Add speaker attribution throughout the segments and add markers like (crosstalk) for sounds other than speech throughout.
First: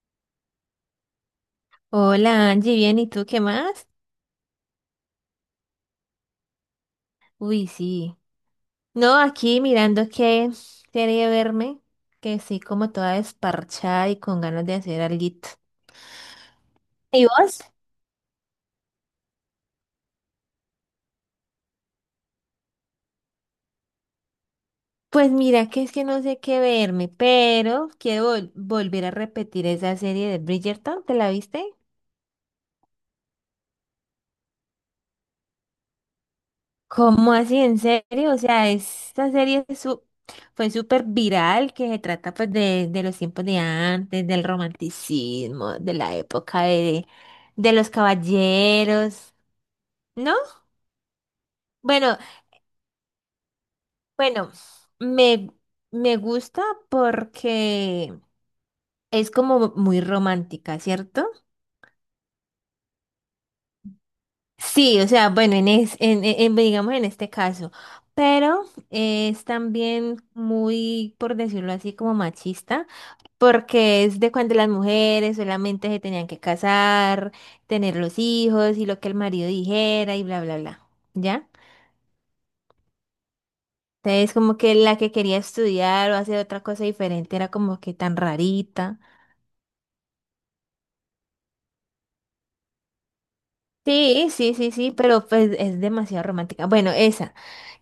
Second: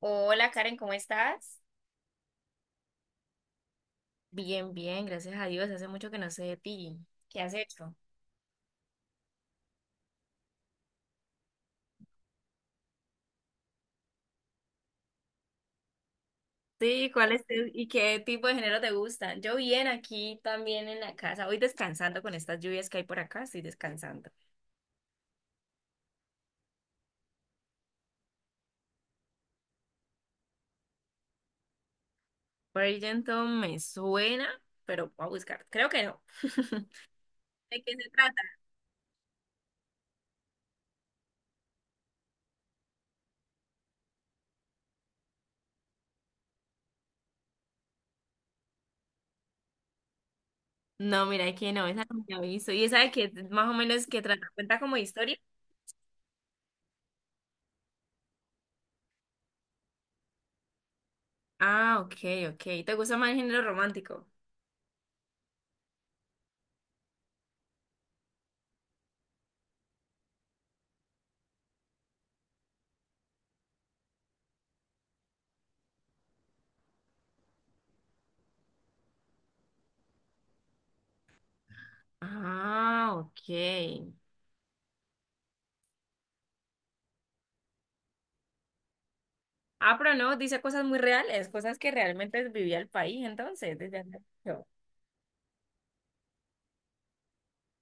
Speaker 1: Hola Karen, ¿cómo estás?
Speaker 2: Hola Angie, bien, ¿y tú qué más?
Speaker 1: Bien, gracias a Dios. Hace mucho que no sé de ti. ¿Qué has
Speaker 2: Uy,
Speaker 1: hecho?
Speaker 2: sí. No, aquí mirando qué serie verme, que sí, como toda desparchada y con ganas de hacer alguito.
Speaker 1: Sí,
Speaker 2: ¿Y
Speaker 1: ¿cuál es
Speaker 2: vos?
Speaker 1: qué tipo de género te gusta? Yo bien aquí también en la casa, hoy descansando con estas lluvias que hay por acá, estoy descansando.
Speaker 2: Pues mira que es que no sé qué verme, pero quiero volver a repetir esa serie de Bridgerton, ¿te la viste?
Speaker 1: Bridgerton me suena, pero voy a buscar. Creo que no. (laughs)
Speaker 2: ¿Cómo así? ¿En
Speaker 1: ¿De qué se trata?
Speaker 2: serio? O sea, esta serie es su- fue súper viral, que se trata pues de los tiempos de antes, del romanticismo, de la época de los caballeros, ¿no?
Speaker 1: No, mira, es que no, esa
Speaker 2: Bueno,
Speaker 1: no me he visto. ¿Y esa de qué más o menos que trata?
Speaker 2: bueno,
Speaker 1: ¿Cuenta como historia?
Speaker 2: me, me gusta porque es como muy romántica, ¿cierto?
Speaker 1: Ah, ok, ok. ¿Te gusta más el género romántico?
Speaker 2: Sí, o sea, bueno, en, es, en- digamos en este caso, pero es también muy, por decirlo así, como machista porque es de cuando las mujeres solamente se tenían que casar, tener los hijos y lo que el marido dijera y bla, bla, bla, ¿ya?
Speaker 1: Ah, ok.
Speaker 2: Entonces como que la que quería estudiar o hacer otra cosa diferente era como que tan rarita.
Speaker 1: Ah, pero no, dice cosas muy reales, cosas que realmente vivía el país, entonces, desde hace
Speaker 2: Sí, sí,
Speaker 1: mucho.
Speaker 2: sí, sí, pero pues es demasiado romántica. Bueno, esa.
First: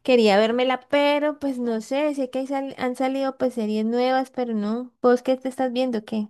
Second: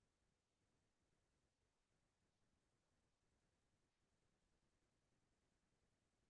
Speaker 2: Quería vérmela, pero pues no sé, sé que hay han salido pues series nuevas, pero no. ¿Vos qué te estás viendo? ¿Qué?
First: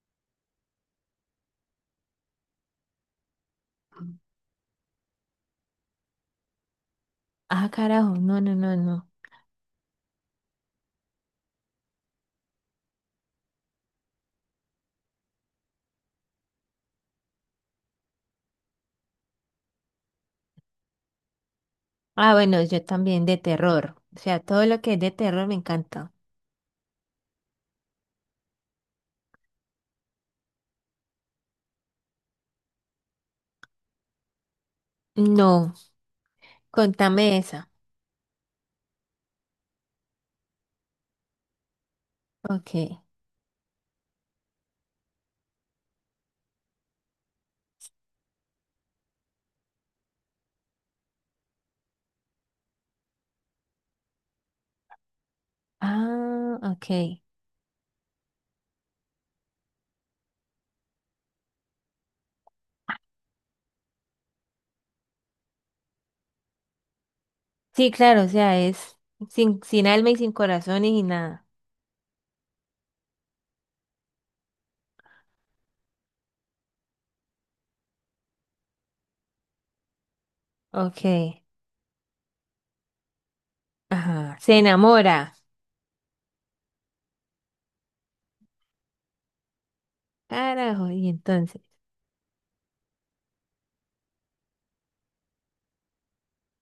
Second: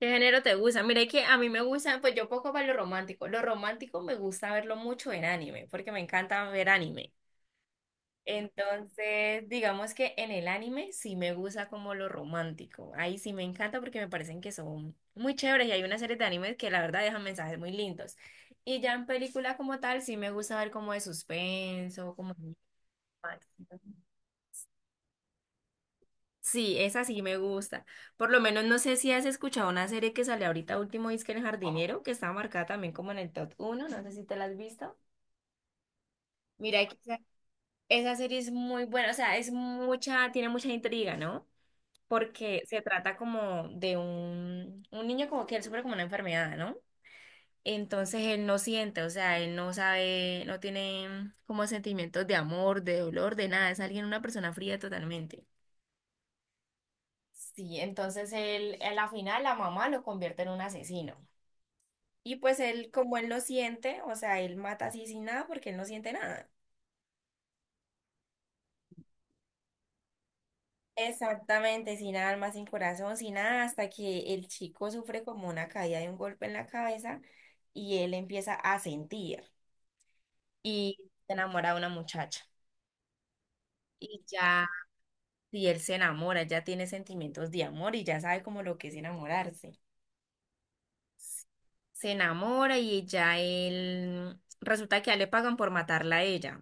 Speaker 1: ¿Qué género te gusta? Mira, es que a mí me gusta, pues yo poco para lo romántico. Lo romántico me gusta verlo mucho en anime, porque me encanta ver anime.
Speaker 2: Ah, carajo, no, no, no, no.
Speaker 1: Entonces, digamos que en el anime sí me gusta como lo romántico. Ahí sí me encanta porque me parecen que son muy chéveres y hay una serie de animes que la verdad dejan mensajes muy lindos. Y ya en película como tal sí me gusta ver como de suspenso, como
Speaker 2: Ah,
Speaker 1: de
Speaker 2: bueno, yo también de
Speaker 1: romance.
Speaker 2: terror. O sea, todo lo que es de terror me encanta.
Speaker 1: Sí, esa sí me gusta. Por lo menos no sé si has escuchado una serie que sale ahorita último, es que El Jardinero, que está marcada también como en el top uno. No sé si te la has visto.
Speaker 2: No,
Speaker 1: Mira que esa,
Speaker 2: contame esa.
Speaker 1: esa serie es muy buena, o sea, es mucha, tiene mucha intriga, ¿no? Porque se
Speaker 2: Ok.
Speaker 1: trata como de un niño como que él sufre como una enfermedad, ¿no? Entonces él no siente, o sea, él no sabe, no tiene como sentimientos de amor, de dolor, de nada, es alguien, una persona fría totalmente.
Speaker 2: Ah, ok.
Speaker 1: Sí, entonces él, a la final la mamá lo convierte en un asesino. Y pues él, como él no siente, o sea, él mata así sin nada porque él no siente nada.
Speaker 2: Sí, claro, o sea, es sin alma y sin corazón y nada.
Speaker 1: Exactamente, sin alma, sin corazón, sin nada, hasta que el chico sufre como una caída de un golpe en la cabeza y él empieza a sentir y
Speaker 2: Ok.
Speaker 1: se enamora de una muchacha. Y
Speaker 2: Ajá. Se
Speaker 1: ya,
Speaker 2: enamora.
Speaker 1: si él se enamora, ya tiene sentimientos de amor y ya sabe como lo que es enamorarse.
Speaker 2: Carajo, y entonces.
Speaker 1: Se enamora y ya él, resulta que ya le pagan por matarla a ella.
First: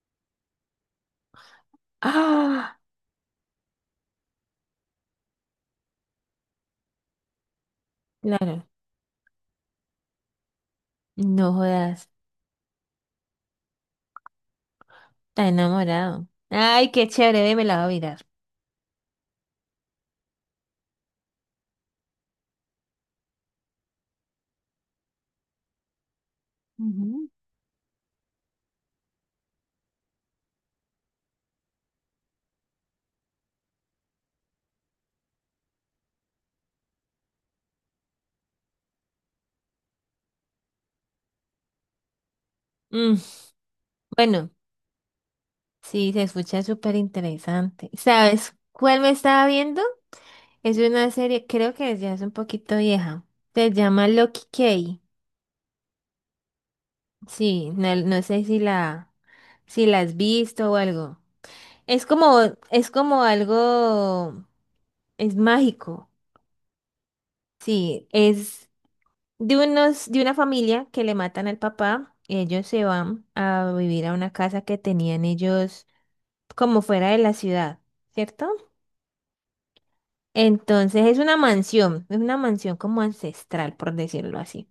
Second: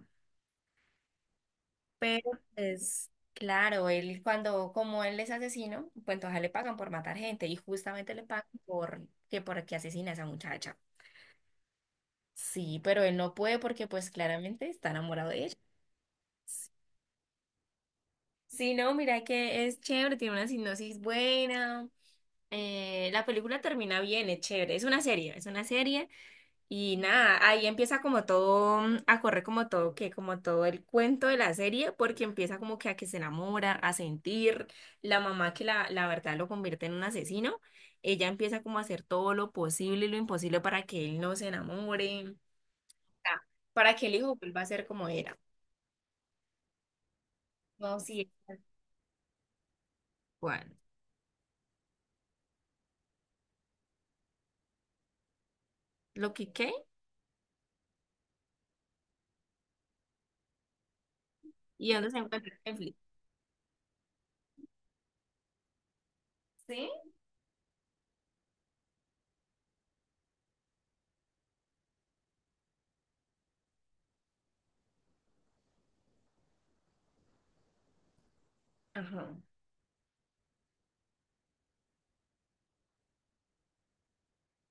Speaker 1: Pero
Speaker 2: Ah,
Speaker 1: pues claro, él cuando, como él es asesino, pues entonces a él le pagan por matar gente y justamente le pagan
Speaker 2: claro.
Speaker 1: por que asesina a esa muchacha.
Speaker 2: No jodas.
Speaker 1: Sí, pero él no puede porque pues claramente está enamorado de
Speaker 2: Está
Speaker 1: ella.
Speaker 2: enamorado. Ay, qué chévere, ve, me la voy a mirar.
Speaker 1: Sí, no, mira que es chévere, tiene una sinopsis buena. La película termina bien, es chévere. Es una serie, es una serie. Y
Speaker 2: Ujú.
Speaker 1: nada, ahí empieza como todo, a correr como todo, que como todo el cuento de la serie, porque empieza como que a que se enamora, a sentir, la mamá que la verdad lo convierte en un asesino, ella empieza como a hacer todo lo posible y lo imposible para que él no se enamore,
Speaker 2: Mm,
Speaker 1: ah, para que el hijo
Speaker 2: bueno,
Speaker 1: vuelva a ser como era.
Speaker 2: sí, se escucha súper interesante.
Speaker 1: No, sí.
Speaker 2: ¿Sabes cuál me estaba viendo?
Speaker 1: Igual
Speaker 2: Es una serie, creo que ya es un poquito vieja. Se llama Loki Key.
Speaker 1: lo que qué
Speaker 2: Sí, no, no sé si si la has visto o algo.
Speaker 1: y
Speaker 2: Es
Speaker 1: dónde se
Speaker 2: como,
Speaker 1: encuentra en
Speaker 2: es
Speaker 1: Netflix.
Speaker 2: como algo, es mágico.
Speaker 1: ¿Sí?
Speaker 2: Sí, es de unos, de una familia que le matan al papá. Y ellos se van a vivir a una casa que tenían ellos como fuera de la ciudad, ¿cierto?
Speaker 1: Ajá.
Speaker 2: Entonces es una mansión como ancestral, por decirlo así.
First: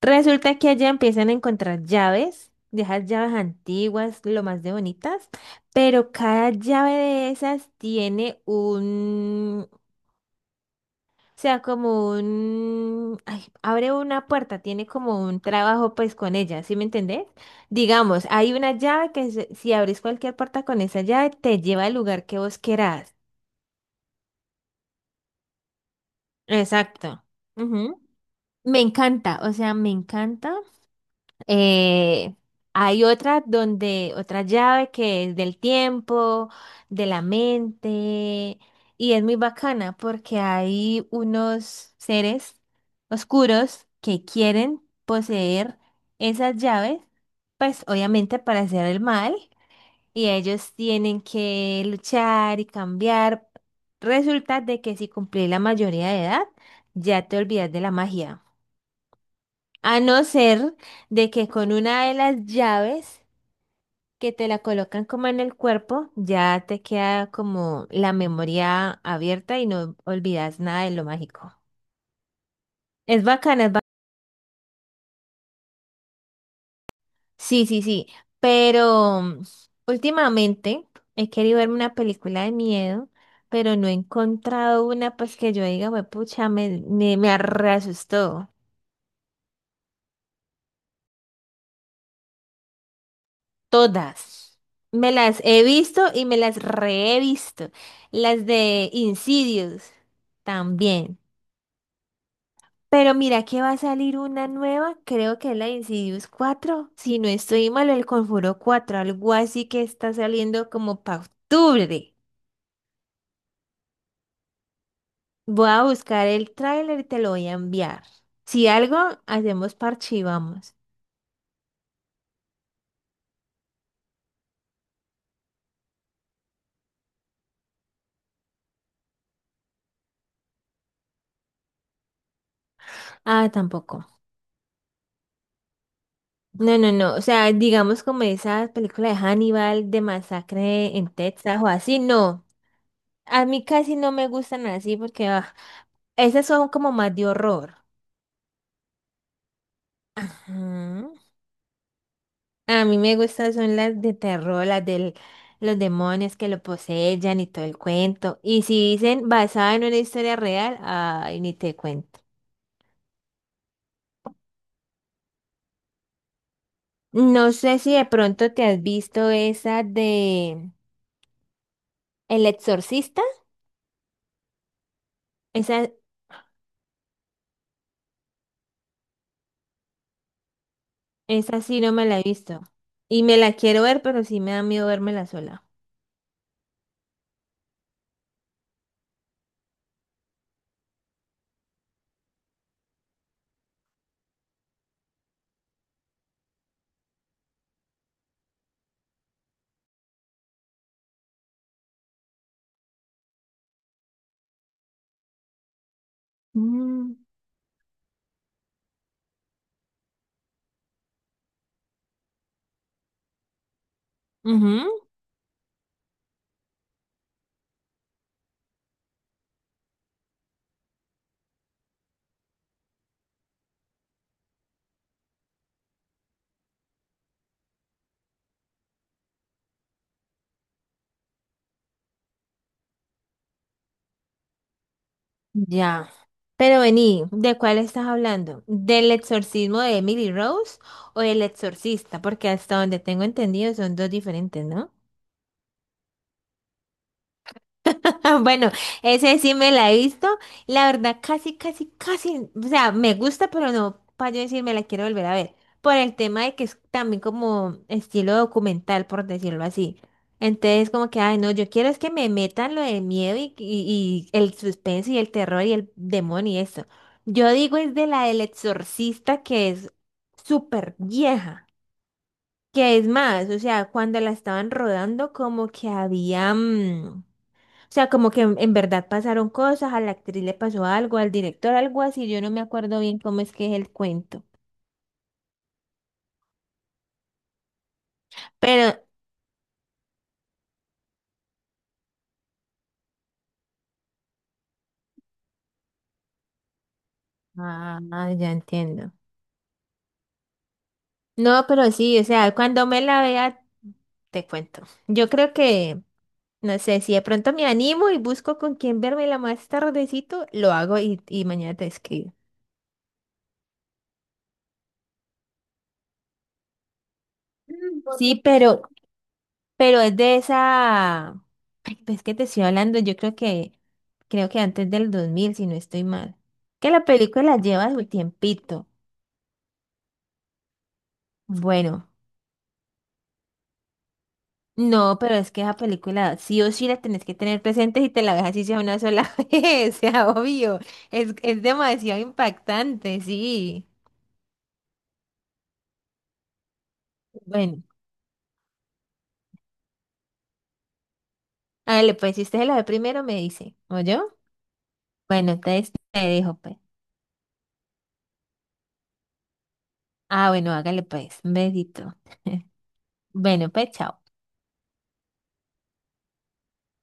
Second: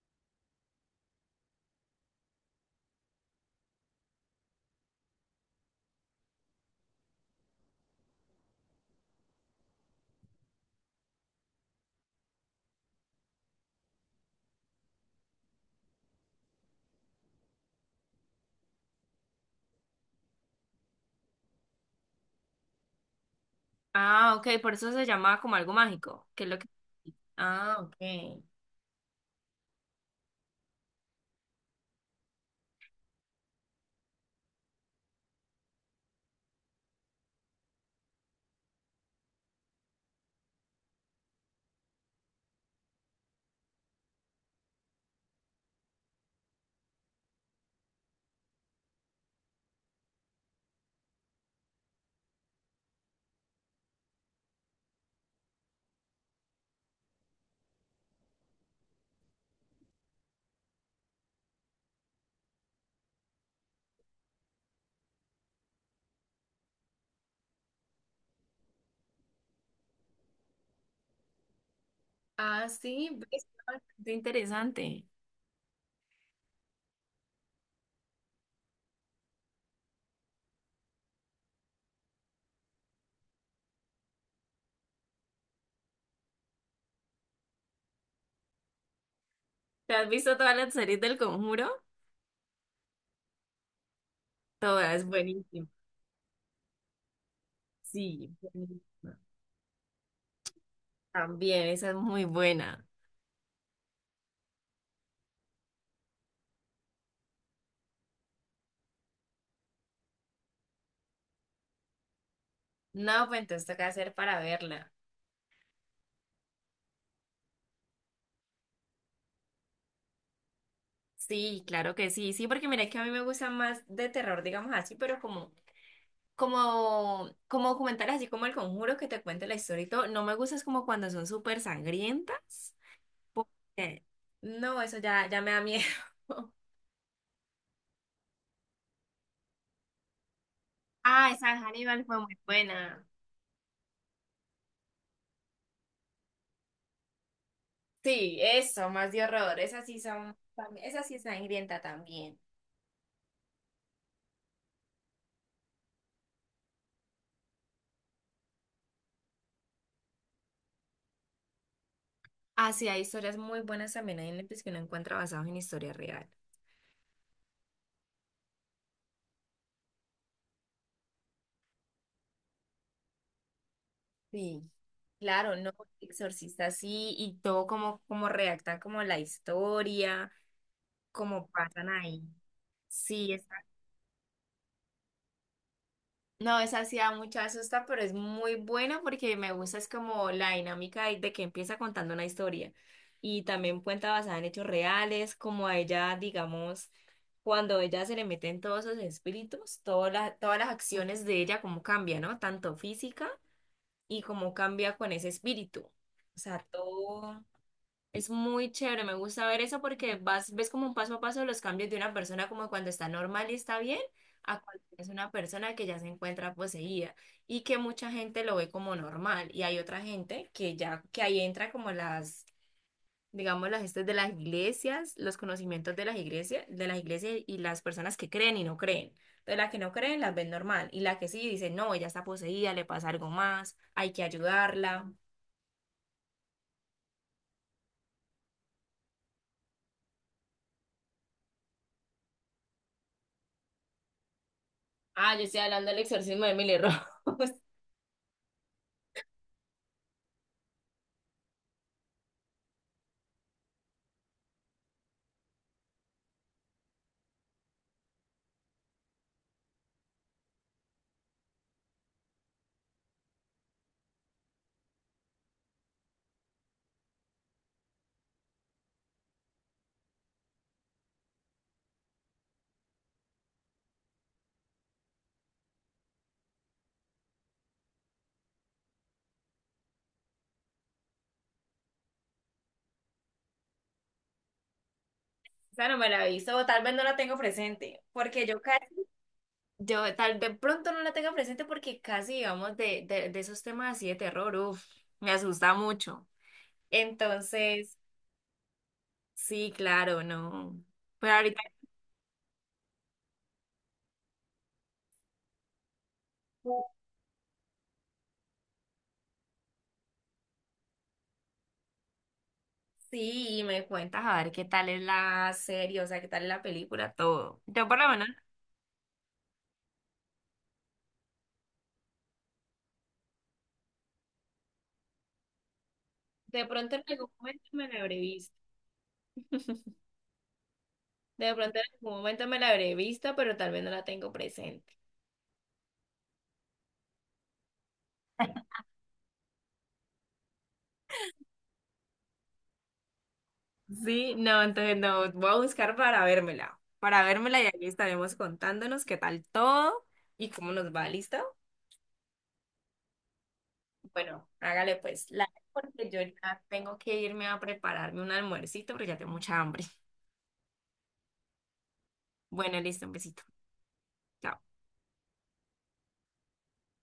Speaker 2: Resulta que allá empiezan a encontrar llaves, de esas llaves antiguas, lo más de bonitas, pero cada llave de esas tiene un, o sea, como un, ay, abre una puerta, tiene como un trabajo pues con ella, ¿sí me entendés? Digamos, hay una llave si abrís cualquier puerta con esa llave te lleva al lugar que vos querás.
Speaker 1: Ah, ok, por eso se llama como algo mágico, que es lo que...
Speaker 2: Exacto.
Speaker 1: Ah, ok.
Speaker 2: Ujú. Me encanta, o sea, me encanta. Eh, hay otras donde, otra llave que es del tiempo, de la mente, y es muy bacana porque hay unos seres oscuros que quieren poseer esas llaves, pues obviamente para hacer el mal, y ellos tienen que luchar y cambiar. Resulta de que si cumplís la mayoría de edad, ya te olvidas de la magia. A no ser de que con una de las llaves que te la colocan como en el cuerpo, ya te queda como la memoria abierta y no olvidas nada de lo mágico.
Speaker 1: Ah, sí,
Speaker 2: Es
Speaker 1: ¿ves?
Speaker 2: bacana, es
Speaker 1: Ah,
Speaker 2: bacana.
Speaker 1: qué interesante.
Speaker 2: Sí, sí, sí. Pero últimamente he querido verme una película de miedo, pero no he encontrado una pues que yo diga, "Hue pucha, me reasustó".
Speaker 1: ¿Te has visto todas las series del Conjuro?
Speaker 2: Todas.
Speaker 1: Todas,
Speaker 2: Me las he
Speaker 1: buenísimo.
Speaker 2: visto y me las re he visto.
Speaker 1: Sí,
Speaker 2: Las de
Speaker 1: buenísima.
Speaker 2: Insidious también.
Speaker 1: También, esa es muy buena.
Speaker 2: Pero mira que va a salir una nueva, creo que es la de Insidious 4 si no estoy mal, el Conjuro 4 algo así, que está saliendo como para octubre.
Speaker 1: No, pues entonces toca hacer para verla.
Speaker 2: Voy a buscar el tráiler y te lo voy a enviar. Si algo, hacemos parche y vamos.
Speaker 1: Sí, claro que sí, sí, porque mira que a mí me gusta más de terror, digamos así, pero como documentales así como El Conjuro que te cuente la historia y todo, no me gusta es como cuando son súper sangrientas,
Speaker 2: Ah,
Speaker 1: porque
Speaker 2: tampoco.
Speaker 1: no, eso ya me da miedo. (laughs)
Speaker 2: No, no, no. O sea, digamos como esas películas de Hannibal, de Masacre en
Speaker 1: Ah, esa de
Speaker 2: Texas o así,
Speaker 1: Hannibal fue muy
Speaker 2: no.
Speaker 1: buena.
Speaker 2: A mí casi no me gustan así porque esas son como más de horror.
Speaker 1: Sí, eso, más de horror. Esas sí son, también- esa sí
Speaker 2: Ujú.
Speaker 1: es sangrienta también.
Speaker 2: A mí me gustan son las de terror, las de los demonios que lo poseyan y todo el cuento. Y si dicen basada en una historia real, ay, ni te cuento.
Speaker 1: Ah, sí, hay historias muy buenas también hay Netflix que uno encuentra basados en historia real.
Speaker 2: No sé si de pronto te has visto esa de El Exorcista.
Speaker 1: Sí. Claro, no,
Speaker 2: Esa,
Speaker 1: Exorcista sí, y todo como, como redactan como la historia, como
Speaker 2: esa sí
Speaker 1: pasan
Speaker 2: no me la
Speaker 1: ahí.
Speaker 2: he visto. Y
Speaker 1: Sí,
Speaker 2: me la quiero ver, pero sí me da miedo vérmela sola.
Speaker 1: no, esa sí da mucha susta, pero es muy buena porque me gusta es como la dinámica de que empieza contando una historia y también cuenta basada en hechos reales, como a ella, digamos, cuando ella se le meten todos esos espíritus, todas las acciones de ella, cómo cambia, ¿no? Tanto física y cómo cambia con ese espíritu. O sea,
Speaker 2: Mm.
Speaker 1: todo. Es muy chévere, me gusta ver eso porque vas, ves como un paso a paso los cambios de una persona como cuando está normal y está bien, a cuando es
Speaker 2: Ujú.
Speaker 1: una persona que ya se encuentra poseída y que mucha gente lo ve como normal y hay otra gente que ya, que ahí entra como las, digamos, las estas de las iglesias, los conocimientos de las iglesias y las personas que creen y no creen. Entonces la que no creen las ven normal y la que sí dice, no, ella está poseída, le pasa algo más, hay que ayudarla.
Speaker 2: Ya. Pero vení, ¿de cuál estás hablando? ¿Del exorcismo de Emily Rose o del exorcista? Porque hasta donde tengo entendido son dos diferentes, ¿no?
Speaker 1: Ah, yo estoy hablando del exorcismo de Emily Rose.
Speaker 2: (laughs) Ah, bueno, ese sí me la he visto. La verdad, casi, casi, casi, o sea, me gusta, pero no para yo decir me la quiero volver a ver. Por el tema de que es también como estilo documental, por decirlo así. Entonces, como que, ay, no, yo quiero es que me metan lo del miedo y el suspenso y el terror y el demonio y eso. Yo digo es de la del exorcista que es súper vieja. Que es más, o sea, cuando la estaban rodando, como que había o sea, como que en verdad pasaron cosas, a la actriz le pasó algo, al director algo así, yo no me acuerdo bien cómo es que es el cuento.
Speaker 1: Esa no me la aviso, o tal vez no la tengo presente, porque yo casi,
Speaker 2: Pero,
Speaker 1: yo tal vez pronto no la tenga presente porque casi, digamos, de esos temas así de terror, uff, me asusta mucho. Entonces,
Speaker 2: ah, ya entiendo.
Speaker 1: sí, claro, no. Pero ahorita
Speaker 2: No, pero sí, o sea, cuando me la vea, te cuento. Yo creo que,
Speaker 1: tú
Speaker 2: no sé, si de pronto me animo y busco con quién verme la más tardecito, lo hago y mañana te escribo.
Speaker 1: sí, y me cuentas a ver qué tal es la serie, o sea, qué tal es la película, todo. Yo por lo menos,
Speaker 2: Sí, pero es de esa... Ay, pues que te estoy hablando, yo creo que... Creo que antes del 2000 si no estoy mal.
Speaker 1: de
Speaker 2: Que
Speaker 1: pronto en
Speaker 2: la
Speaker 1: algún
Speaker 2: película
Speaker 1: momento me
Speaker 2: lleva
Speaker 1: la
Speaker 2: su
Speaker 1: habré visto.
Speaker 2: tiempito.
Speaker 1: (laughs) De pronto en
Speaker 2: Bueno,
Speaker 1: algún momento me la habré visto, pero tal vez no la tengo presente.
Speaker 2: no, pero es que esa película sí o sí la tenés que tener presente si te la ves así sea una sola (laughs) vez, sea obvio. Es demasiado impactante, sí.
Speaker 1: Sí, no, entonces no, voy a buscar para vérmela y ahí
Speaker 2: Bueno,
Speaker 1: estaremos contándonos qué tal todo y cómo nos va, ¿listo?
Speaker 2: hágale pues, si usted se la ve primero me dice, ¿o yo?
Speaker 1: Bueno, hágale pues, la
Speaker 2: Bueno, entonces
Speaker 1: porque
Speaker 2: te
Speaker 1: yo
Speaker 2: dejo
Speaker 1: ya
Speaker 2: pues.
Speaker 1: tengo que irme a prepararme un almuercito porque ya tengo mucha hambre.
Speaker 2: Ah, bueno, hágale pues, un besito. (laughs)
Speaker 1: Bueno, listo, un besito.
Speaker 2: Bueno, pues, chao.
Speaker 1: Chao.